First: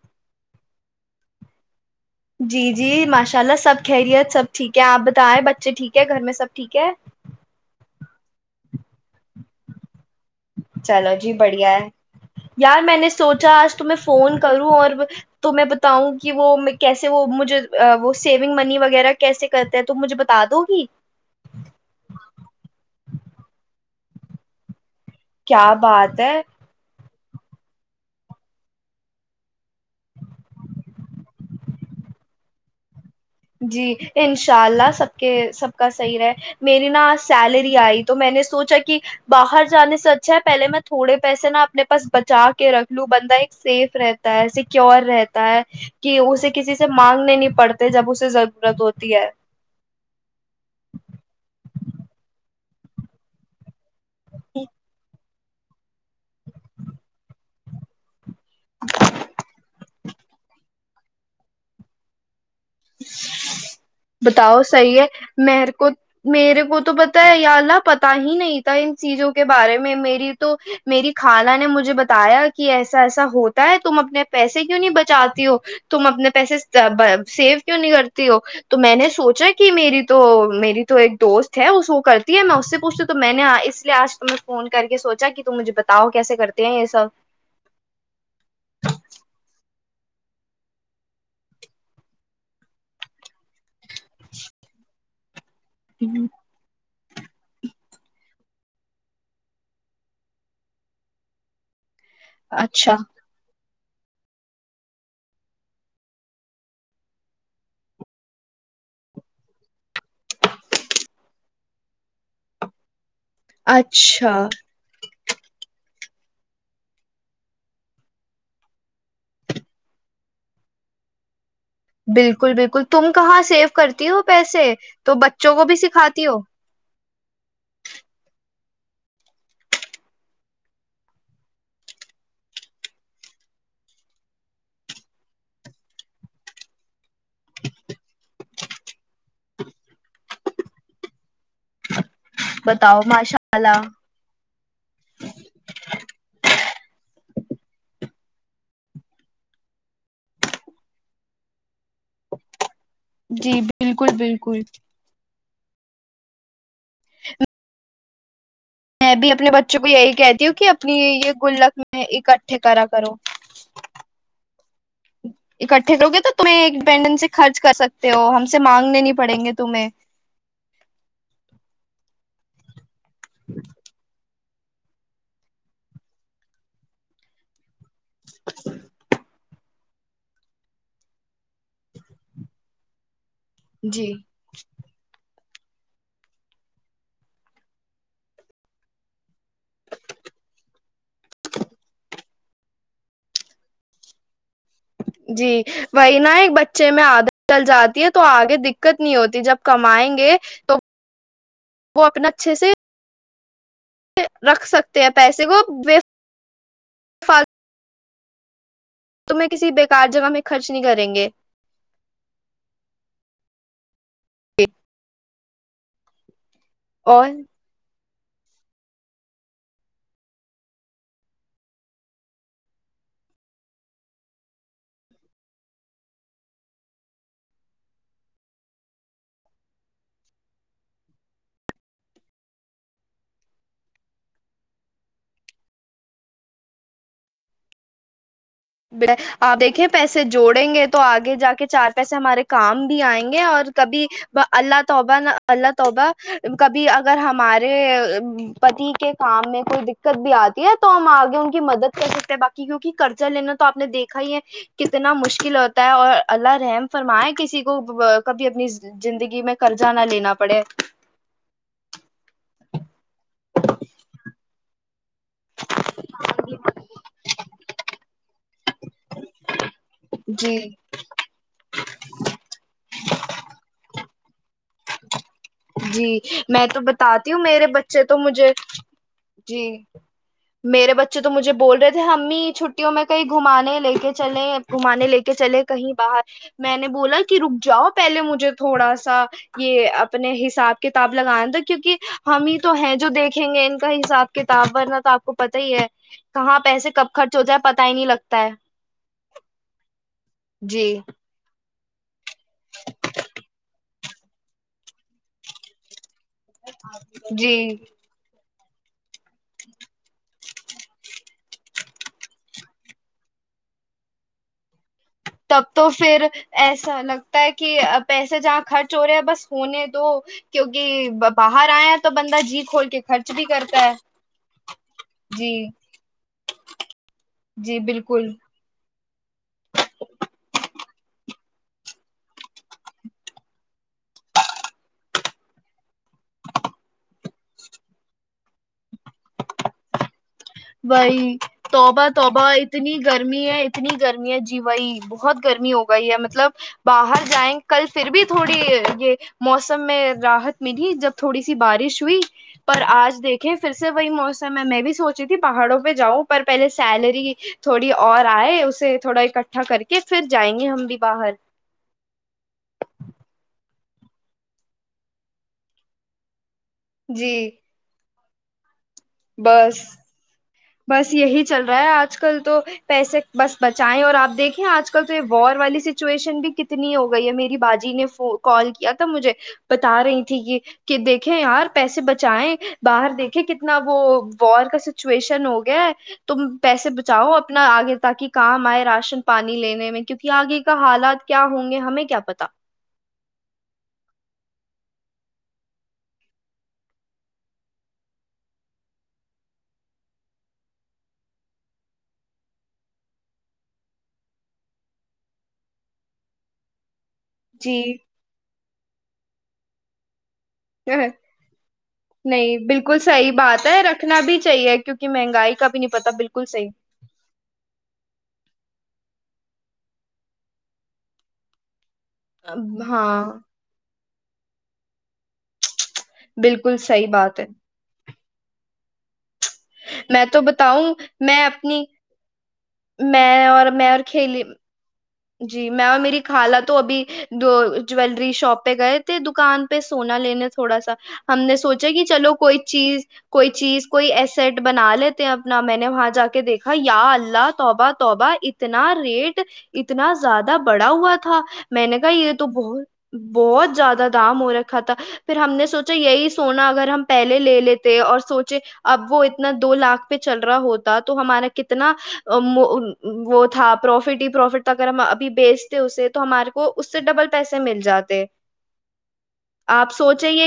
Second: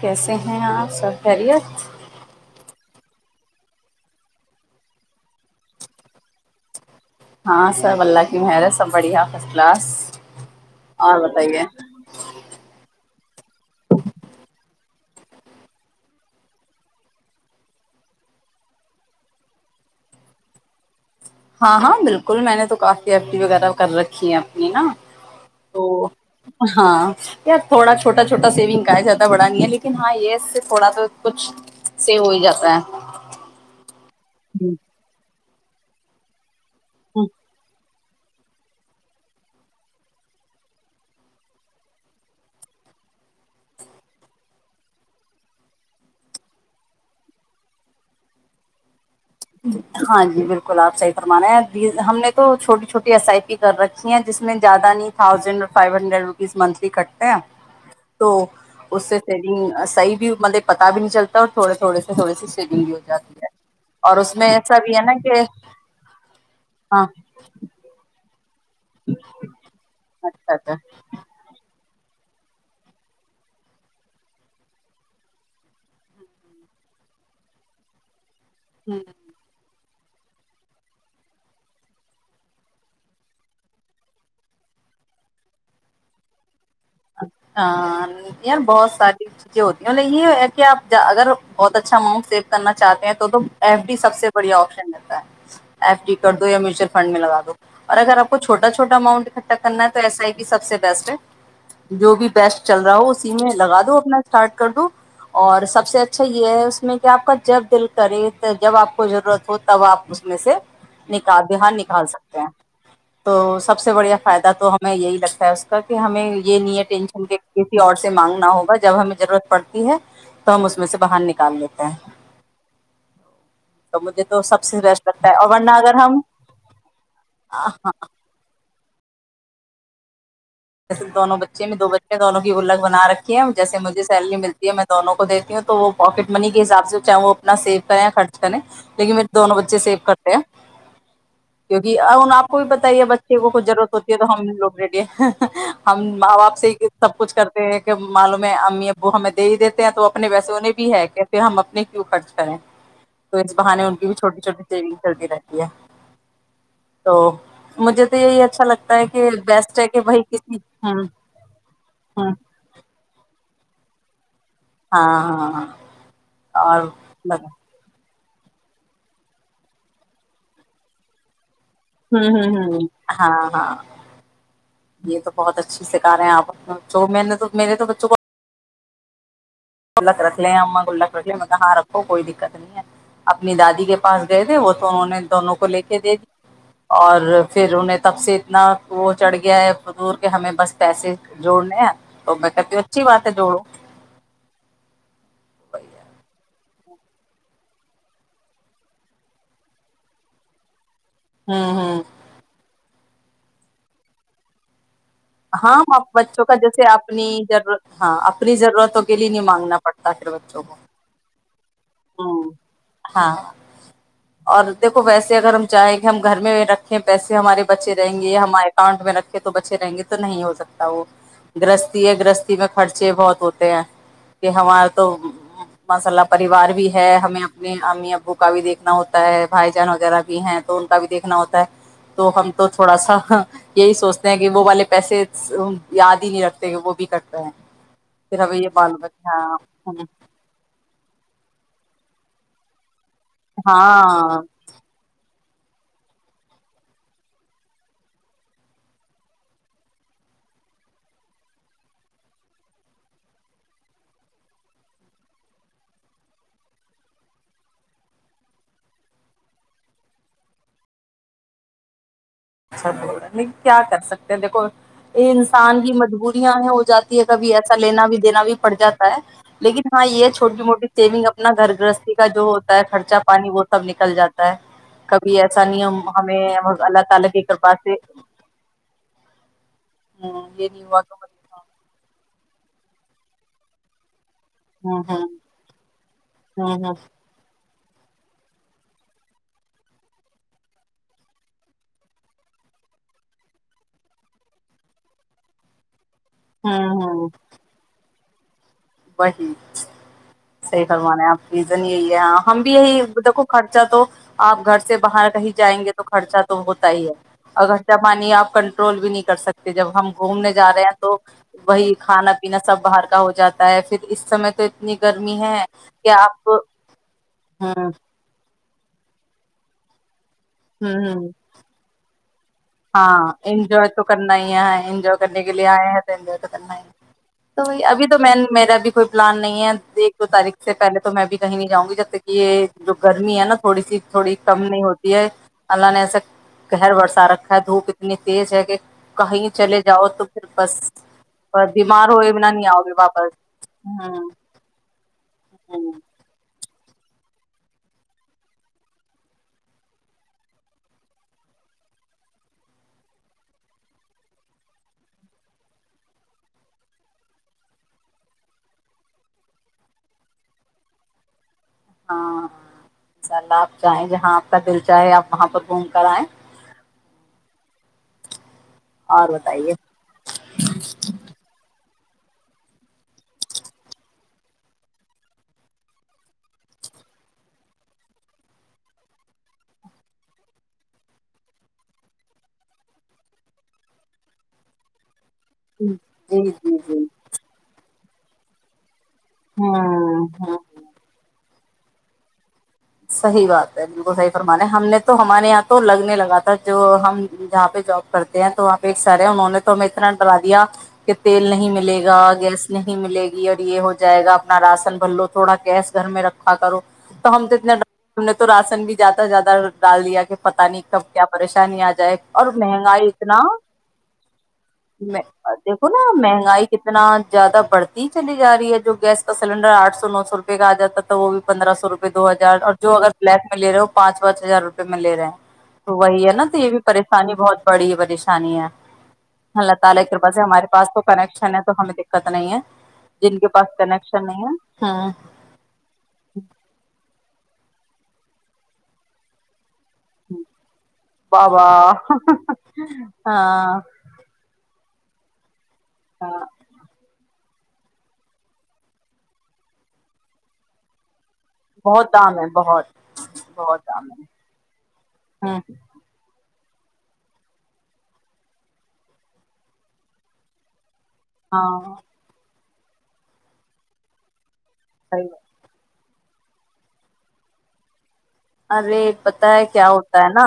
کیسے ہیں اپ سب خیریت جی جی ماشاءاللہ سب خیریت سب ٹھیک ہیں اپ بتائیں بچے ٹھیک ہیں گھر میں سب ٹھیک ہیں ہاں سب اللہ کی مہر ہے سب بڑھیا چلو اور جی بتائیے بڑھیا ہے یار میں نے سوچا اج تمہیں فون کروں اور تمہیں بتاؤں کہ وہ میں کیسے وہ مجھے وہ سیونگ بنی وغیرہ کیسے کرتا ہے تو مجھے بتا دو گی ماما جی ہاں ہاں بالکل میں نے تو کافی وغیرہ کر رکھی ہے اپنی نا کیا تو بات ہے نو ہاں تھوڑا چھوٹا چھوٹا سیونگ پایا جاتا ہے بڑا نہیں ہے لیکن ہاں یہ صرف تھوڑا سا کچھ سے ہو جاتا ہے جی ہوں۔ انشاءاللہ سب کے سب کا صحیح رہے میری نا سیلری تو میں نے سوچا کہ باہر جانے سے اچھا ہے پہلے میں تھوڑے پیسے نا اپنے پاس بچا کے رکھ لوں بندہ ایک سیف رہتا ہے سکیور رہتا ہے کہ اسے کسی سے مانگنے نہیں پڑتے جب ضرورت ہوتی ہے ہاں جی بالکل اپ صحی فرما رہے ہیں یہ ہم نے تو چھوٹی چھوٹی اسائپی بچیاں جس میں زیادہ نہیں ہزار روپیز منتھلی کٹتے ہیں تو اس سے تیری صحیح بھی مطلب پتہ بھی نہیں چلتا اور تھوڑے تھوڑے سے تھوڑے [inaudible] بتاؤ ایسا بھی صحیح ہے نا کہ مہر کو میرے کو تو ہاں پتہ ہے یا اللہ پت ہے نہیں ٹائم چیزوں کے بارے میں میری اچھا تو اچھا میری خالہ نے مجھے تایا کی ایسا ایسا ہوتا ہے تم اپنے پیسے کیوں نہیں بچاتی ہو تم اپنے پیسے [unintelligible] تو میں نے سوچا کہ تو میری تو ایک دوست ہیں وہ سو کرتی ہے میں اس سے پوچھتے تو میں نے اس لحاظ سے تمہیں فون کر کے سوچا کہ تم مجھے بتاؤ کیسے ہیں یہ سب [unintelligible] کیا نہیں ہے کہ اپ اگر بہت اچھا ماؤنٹ سیو کرنا چاہتے ہیں تو ایمٹی سب سے بڑی اپشن ہوں، [unintelligible] [unintelligible] فنڈ میں لگا دو اور اگر اپ کو چھوٹا چھوٹا اماؤنٹ ختم کرنا ہے تو ایس ائی کی سب سے بیسٹ ہے جو بھی بیسٹ چل اچھا رہا ہو اسی میں تو اپنا سٹارٹ کر دوں اور سب سے اچھا یہ ہے اس میں کہ اپ کا جب دل کرے جب اپ کو ضرورت ہو تب اپ اس میں سے نکال دیہا نکال سکتے ہیں تو سب سے بڑی اچھا فائدہ تو ہمیں یہی لگتا ہے اس [unintelligible] یہ میاں ٹینشن کے کسی اور سے مانگنا ہوگا جب ہمیں ضرورت پڑتی ہے تو ہم اس میں سے باہر نکال لیتے ہیں بالکل بالکل تم کہاں سیو تو کرتی ہو مجھے تو سب پیسے سے بیسٹ تو لگتا ہے اور بچوں کو ورنہ بھی اگر ہم سکھاتی ہو ان دونوں بچے نے دو بچے ہیں دونوں کی ولگ بنا رکھے ہیں جیسے مزے سیلری ملتی ہے میں دونوں کو دیتی ہوں تو وہ پاکٹ منی کے حساب سے ہو چاہے وہ اپنا سیو کریں خرچ کریں لیکن میرے دونوں بچے سیو کرتے ہیں اپ کو بھی بتاؤ بتائیے بچے ماشاء کو اللہ جنت ہوتی ہے تو ہم لوگ ہم ماں باپ سے کہ سب کچھ کرتے ہیں کہ معلوم ہے امی ابو ہمیں دے ہی دیتے ہیں تو اپنے ویسے انہیں بھی ہے کیسے ہم اپنے کیوں خرچ کریں تو اس جی بہا نے ان کی بھی بالکل چھوٹی بالکل چھوٹی سیون ہوتی ہے تو مجھے تو یہی اچھا لگتا ہے میں کہ بھی اپنے بیسٹ بچوں کو ہے کہ بھائی ی جو کسی کہ ہ اپنی یہ گلگ میں ہ اکٹھے پیرا کرو ہاں ہاں اکٹھے دو گے تو ایک اور دم سے لگا خرچ کرتے ہیں تو ہم سے مانگ میں نہیں پڑیں گے تمہیں [unintelligible] ہاں ہاں یہ تو بہت اچھی سکھا رہے ہیں اپ تو میں نے تو میرے [unintelligible] انہوں نے کہا اماں گلک رکھ لیں ہم گلک رکھ لیں تو میں نے کہا ہاں کوئی دقت نہیں ہے اپنے دادی کے جی پاس گئے تھے وہ تو انہوں نے دو اور پھر انہیں تب سے اتنا کو چڑھ گیا ہے فضول کہ ہمیں بس پیسے جوڑنے ہیں تو میں کہتی ہوں اچھی بات ہے جوڑو جی واہا نہ ایک۔ بچے میں عادت ڈل جاتی ہے تو اگے دقت نہیں ہوتی جب کمائیں گے تو۔ ہوں ہوں وہ اپنا اچھے سے۔ رکھ سکت۔ ہاں بچوں کا جیسے اپنے جب۔ ہاں اپنی ضرورت۔ تمہیں کسی بیکار جگہ میں خرچ نہیں کریں گے۔ ہم ہاں۔ اور دیکھو ویسے۔ اگر ہم چاہیں گے ہم گھر میں رہتے۔ رکھے پیسے اور ہمارے بچے۔ یہ ہمارے اکاؤنٹ میں رکھ کے تو بچے رہیں گے تو نہیں ہو سکتا وہ گرستی ہے گرستی کا خرچے بہت ہوتے ہیں کہ ہمارا تو ماشاءاللہ پریوار۔ بھی ہے ہمیں اپنے امی ابو کا بھی دیکھنا ہوتا ہے بھائی جان وغیرہ بھی ہیں تو ان کا بھی دیکھنا ہوتا ہے تو ہم تو تھوڑا سا یہی سوچتے ہیں کہ وہ والے پیسے یاد ہی نہیں رکھتے وہ بھی کرتے ہیں۔ پھر ہمیں یہ معلوم اپ دیکھیں ہے پیسے جوڑیں گے تو اگے جاکے۔ یہ چار پیسے ہمارے کام۔ ائیں گے اور ہاں کبھی ہاں اللہ توبہ نہ۔ اللہ توبہ کبھی اگر ہمارے پتی کے کام میں کوئی دقت بھی اتی ہے تو ہم اگے ان کی مدد کر سکتے ہیں باقی کیونکہ قرضہ لینا۔ اپ نے دیکھا ہی ہے کتنا مشکل ہوتا ہے اور اللہ رحم فرمائے کسی کو کبھی اپنی زندگی میں کرجا نہ لینا پڑے۔ نی کیا کر سکتے ہے دیکھو۔ انسان کی مجبوریاں ہے ہو جاتی ہے۔ کبھی ایسا لینا بھی دینا بھی پڑ جاتا ہے لیکن۔ ہاں یہ جی چھوٹی موٹی سیونگ اپنا گھر۔ رستے کا جو ہوتا ہے خرچہ پانی وہ سب نکل جاتا ہے کب۔ بھی ایسا نہیں ہم جی ہمیں میں تو اللہ تعالی کی۔ بتاتی میرے کرپا سے بچے تو مجھے جی یہ نہیں میرے ہوا بچے کہ تو مجھے بول رہے تھے امی۔ چھٹیوں میں کہیں گھمانے لیکے۔ چلے ہوں گھمانے لے ہوں کے چلے کہیں باہر میں ہوں نے ہوں بولا کہ رک جاؤ۔ پہلے مجھے تھوڑا سا یہ اپنے۔ حساب کتاب لگائیں تو کیونکہ ہم ہی تو ہیں جو دیکھیں گے ان کا حساب کتاب ور نہ تو اپ کو پتہ ہی ہے۔ کہاں پیسے ہوں کب ہوں خرچ ہو جائے پتہ ہی نہیں لگتا۔ [inaudible] وہی صحیح جی فرمان ہے اپ کی۔ [unintelligible] ہم بھی یہی دیکھو خرچہ تو۔ اپ گھر سے باہر کہیں جائیں گے۔ خرچہ تو ہوتا ہی ہے جی اگرچہ پانی اپ کا [unintelligible] بھی نہیں کر سکتے جب ہم گھومنے جا رہے ہیں تو وہی کھانا پینا سب باہر کا ہو جاتا ہے تو پھر اس طرح تو [unintelligible] تب تو کہ پھر آپ ہوں ایسا لگتا ہے کہ ہوں پیسے جہاں خرچ سورہ بس فون ہے تو [unintelligible] کیونکہ ہوں باہر ائے ہیں تو بندہ جی کھول کے خرچ بھی کرتا ہے تو کرنا ہی ہے انجو کرنے جی کے لیے ائے ہیں تو جی بھئی ابھی تو بالکل میں میرا بھی کوئی نہیں ہے ایک دو تاریخ سے پہلے تو میں بھی کہیں نہیں جاؤں گی جب تک یہ جو گرمی ہے نا تھوڑی سی تھوڑی کم نہیں ہوتی ہے اللہ نے ایسا کہ ہر دھوپ اتنی تیز ہے کہ کہیں چلے جاؤ تو پھر بس بھائی توبہ بیمار ہوئے توبہ بنا نہیں آؤ گے اتنی واپس گرمی ہے اتنی ہوں گرمی ہے جی بھائی بہت گرمی ہو ہوں گئی ہے مطلب باہر جائیں کل پھر بھی تھوڑی یہ موسم میں راحت میں تھی جب تھوڑی سی بارش ہوئی پر اج دیکھیں پھر سے وہی موسم ہے میں بھی سوچ پر پہلے سیلری تھوڑی اور ائے اسے تھوڑا اکٹھا کر کے پھر جائیں گے ہم بھی باہر اپ چاہیں جہاں اپ کا دل چاہے اپ وہاں پر گھوم کر ائیں [unintelligible] بس [unintelligible] بس یہی چل رہا ہے اج کل تو پیسے بس بچائیں اور اپ دیکھیں اج کل تو یہ وار والی سچویشن بھی کتنی ہو گئی ہے میری باجی نے کال کیا تھا مجھے بتا رہی تھی یہ کہ دیکھیں یار پیسے بچائیں باہر دیکھیں کتنا وہ وار کا دن ہو گیا ہے تم جی جی پیسے جی بچاؤ اپنا اگے [unintelligible] پانی لینے میں ہوں کیونکہ ہ اگے کا حالات کیا ہو یہ ہمیں کیا پت صحیح بات ہے بالکل صحیح فرمان ہے ہم نے تو ہمارے ہاں تو لگنے لگا تھا جو ہم جہاں پہ جاب کرتے ہیں تو وہاں پہ سارے انہوں نے تو میں اتنا بنا دیا کہ تیل نہیں ملے گا گیس نہیں ملے گی اور یہ ہو جائے گا اپنا راشن بلو تھوڑا گیس گھر میں رکھا کرو تو ہم [unintelligible] جی تنگی جاتا ڈال دیا کہ [unintelligible] پتہ نہیں کب کیا پریشانی ا جائے اور نہیں بالکل مہنگائی صحیح اتنا بات ہے رکھنا بھی چاہیے کیونکہ مہنگائی کا بھی دیکھو نہیں نا پتا بالکل مہنگائی صحیح کتنا زیادہ بڑھتی چلی جا رہی ہے جو گیس [inaudible] یار اب جو اگر بلیک میں لے رہے ہو پانچ پانچ ہزار روپے میں لے رہے ہیں وہی ہے نا تو یہ بالکل بھی صحیح پریشانی بات ہے بہت بڑی ہے [unintelligible] اللہ تعالی میں سے تو ہمارے پاس بتاؤں تو میں کنکشن ہے تو اپنی ہمیں دیکھا تو نہیں ہے جن میں کے اور پاس میں اور کنیکشن کھیلی نہیں ہے جی میں میری خالہ تو ابھی دو جیلری شاپ پہ گئے تھ دکان پہ سونا لینے تھوڑا سا ہم نے بابا سوچا کہ چلو کوئی چیز کوئی ہاں چیز کوئی ایسٹ بنا ل تو آب نہ میں نے وہاں جا کے ہاں دیکھا یا اللہ توبہ توبہ اتنا ریٹ اتنا زیادہ بڑا ہوا تھا تھا میں نے کہا بہت یہ دام تو ہے بت بہت بہت زیادہ دام ہو رکھا تھا پھر ہم ہ نے سوچا یہی سونا اگر ہم پہلے لے لیتے اور سوچے اب وہ اتنا دو لاکھ پہ چل رہا ہوتا تو ہمارا کتنا ہاں وہ تھا پروفٹ ہی پروفٹ اگر ہم ابھی صحیح ہے۔ بیچتے اسے تو ہمارے کو اس سے ڈبل پیسے مل جاتے ارے پتا ہے کیا ہوتا ہے نا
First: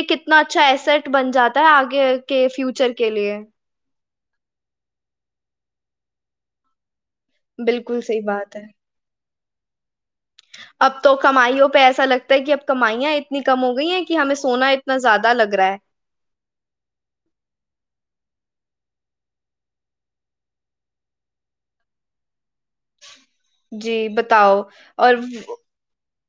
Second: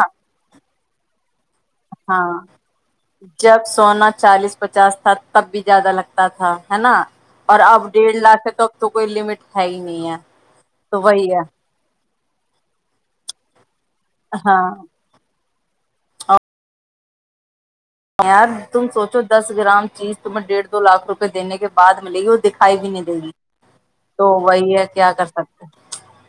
سیٹ بناتا آگے کے ہاں فیوچر کے لیے جب سونا چالیس پچاس تھا تب بھی زیادہ لگتا تھا ہے نا اور اب بالکل ڈیڑھ صحیح لاکھ سے بات ہے تک تو کوئی لمٹ ہے ہی نہیںئی ہے اب تو وہی ہے کمائیوں پہ ایسا لگتا کہ اب کمائیاں اتنی کم ہوگی گئی ہے کہ ہمیں ہاں سونا اتنا زیادہ لگا گریں یار تم سوچو دس گرام چیز تمہیں ڈیھ دو لاکھ روپئے دینے کے بعد ملے گی اور دکھائی بھی نہیں دے گی جی تو بتاؤ وہی ہے کیا اور کر سکتے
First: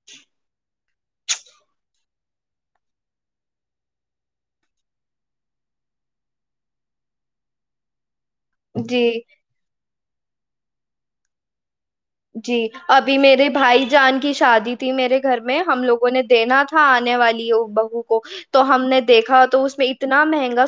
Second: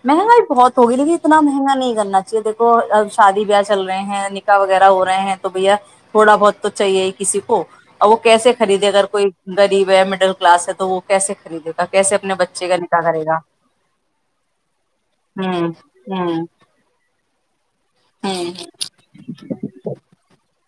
مہنگائی بہت توگی لےے اتنا مہنگا نہیں کرنا چاہیے دیکوب شادی بیاہ چل رہے ہیں نکاح وغیرہ ہو رہے ہیں تو بھیا تھوڑا بہت تو چاہیے ہی کسی کو ا وہ کیسے خریدے اگر جی کوئی غریب مڈل کلاس ہے تو وہ کیس خریدے گ جی ابھی میرے بھائی جان کی شادی تھی میرے گھر میں ہوں ہم لوگوں نے ہوں ہوں دینا تھا انے والی بہو کو تو ہ ہم نے دیکھا تو اس میں اتنا مہنگا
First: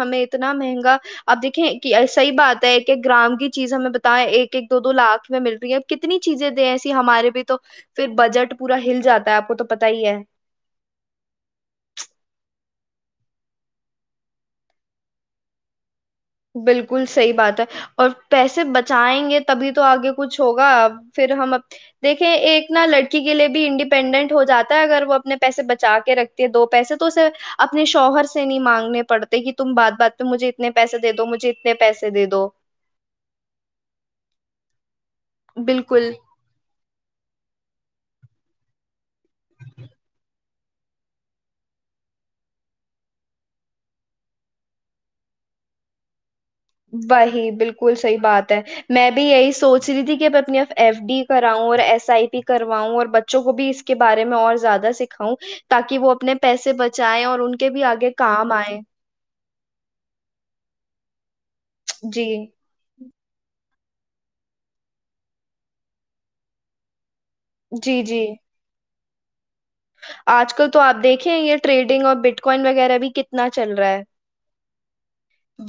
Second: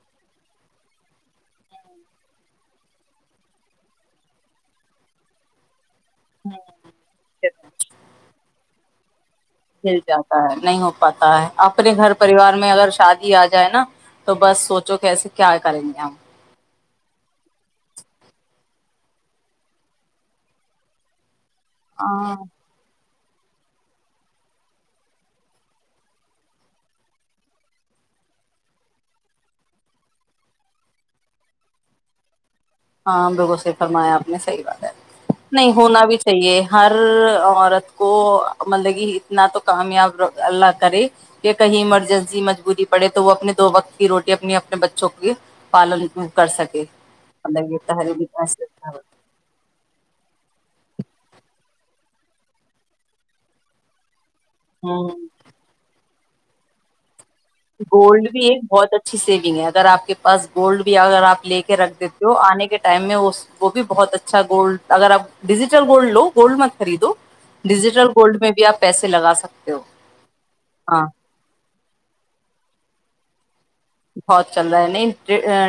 ہمیں اتنا مہنگا اپ دیکھیں صحیح بات ہے کہ گرام کی چیز ہمیں بتائیں ایک ایک دو دو لاکھ میں ملتی ہے کتنی چیزیں دیں ایسی ہمارے بھی تو پھر بجٹ پورا ہل زیادہ مل جاتا ہے نہیں ہو پاتا ہے اپنے گھر پریوار میں اگر شادی ا جائے نا تو بس سوچو کیسے کیا کریں گے ہم بالکل صحیح بات ہے اور پیسے بچائیں گے تبھی تو اگے کچھ ہوگا پھر ہم دیکھیں ہاں ایک نہ اسی کے لیے بھی انڈیپینڈنٹ ہو جاتا ہے اگر وہ اپنے پیسے بچا کے رکھتے ہیں دو پیسے تو اپنے شوہر سے نہیں مانگنے پڑتے کہ تم بات بات پہ مجھے اتنے تو مجھے اتنے پیسے دے دو عام لوگوں سے فرمایا اپ نے صحیح بات نہیں ہونا بالکل بھی صحیح ہے ہر عورت کو مطلبی اتنا تو کامیاب اللہ کرے کہ کہیں مرجنسی مجبوری پڑھے تو وہ اپنی دو وقت کی روٹی اپنی اپنے بچوں کی کر سکے جی مطلب یہ بالکل صحیح تحریری بات ہے میں بھی یہی سوچ رہی تھی کہ ایف ڈی پر اؤں اور ایس ائی پی کرواؤں اور بچوں کو بھی اس کے اور زیادہ سے ہوں کھاؤں تاکہ اپنے پیسے بچایا گولڈ بھی بہت اچھی سیونگ ہے اگر اپ کے پاس [unintelligible] لے کے رکھ جی دیتے ہو انے کے ٹائم میں وہ بھی بہت اچھا گولڈ اگر اپ ڈیجیٹل گولڈ لو گولڈ مت خریدو جی ڈیجیٹل جی گولڈ میں پیسے لگا ہو اج کل تو اپ ہاں دیکھیں ٹریڈنگ اور بٹ کوائن وغیرہ بھی کتنا چل رہا ہے بہت چل رہا ہے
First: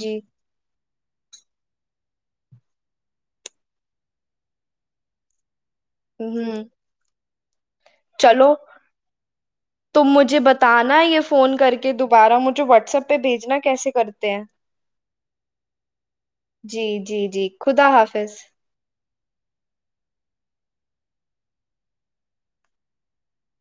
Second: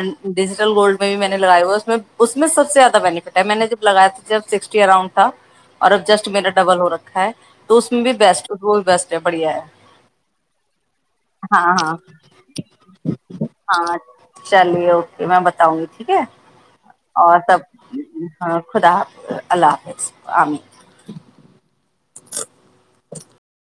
جی ڈیجیٹل میں نے لگایا ہوا اس میں اس میں سب سے زیادہ میں نے پٹ ہے میں نے جب لگایا تھ اراؤنڈ تھا اور اف جسٹ منٹ ہوں ڈبل ہو رکھا ہے تو اس میں بھی چلو بیسٹ وہ بھی بیسٹ ہے بڑھیا ہے تم مجھے بتانا یہ فون کر ہاں کے ہاں دوبارہ مجھے پہ بھیجنا کیسے ہاں کرتے ہیں چلی ہوگی میں بتاؤں گی ٹھیک ہے جی جی اور جی سب خدا حافظ اللہ حافظ امین [unintelligible]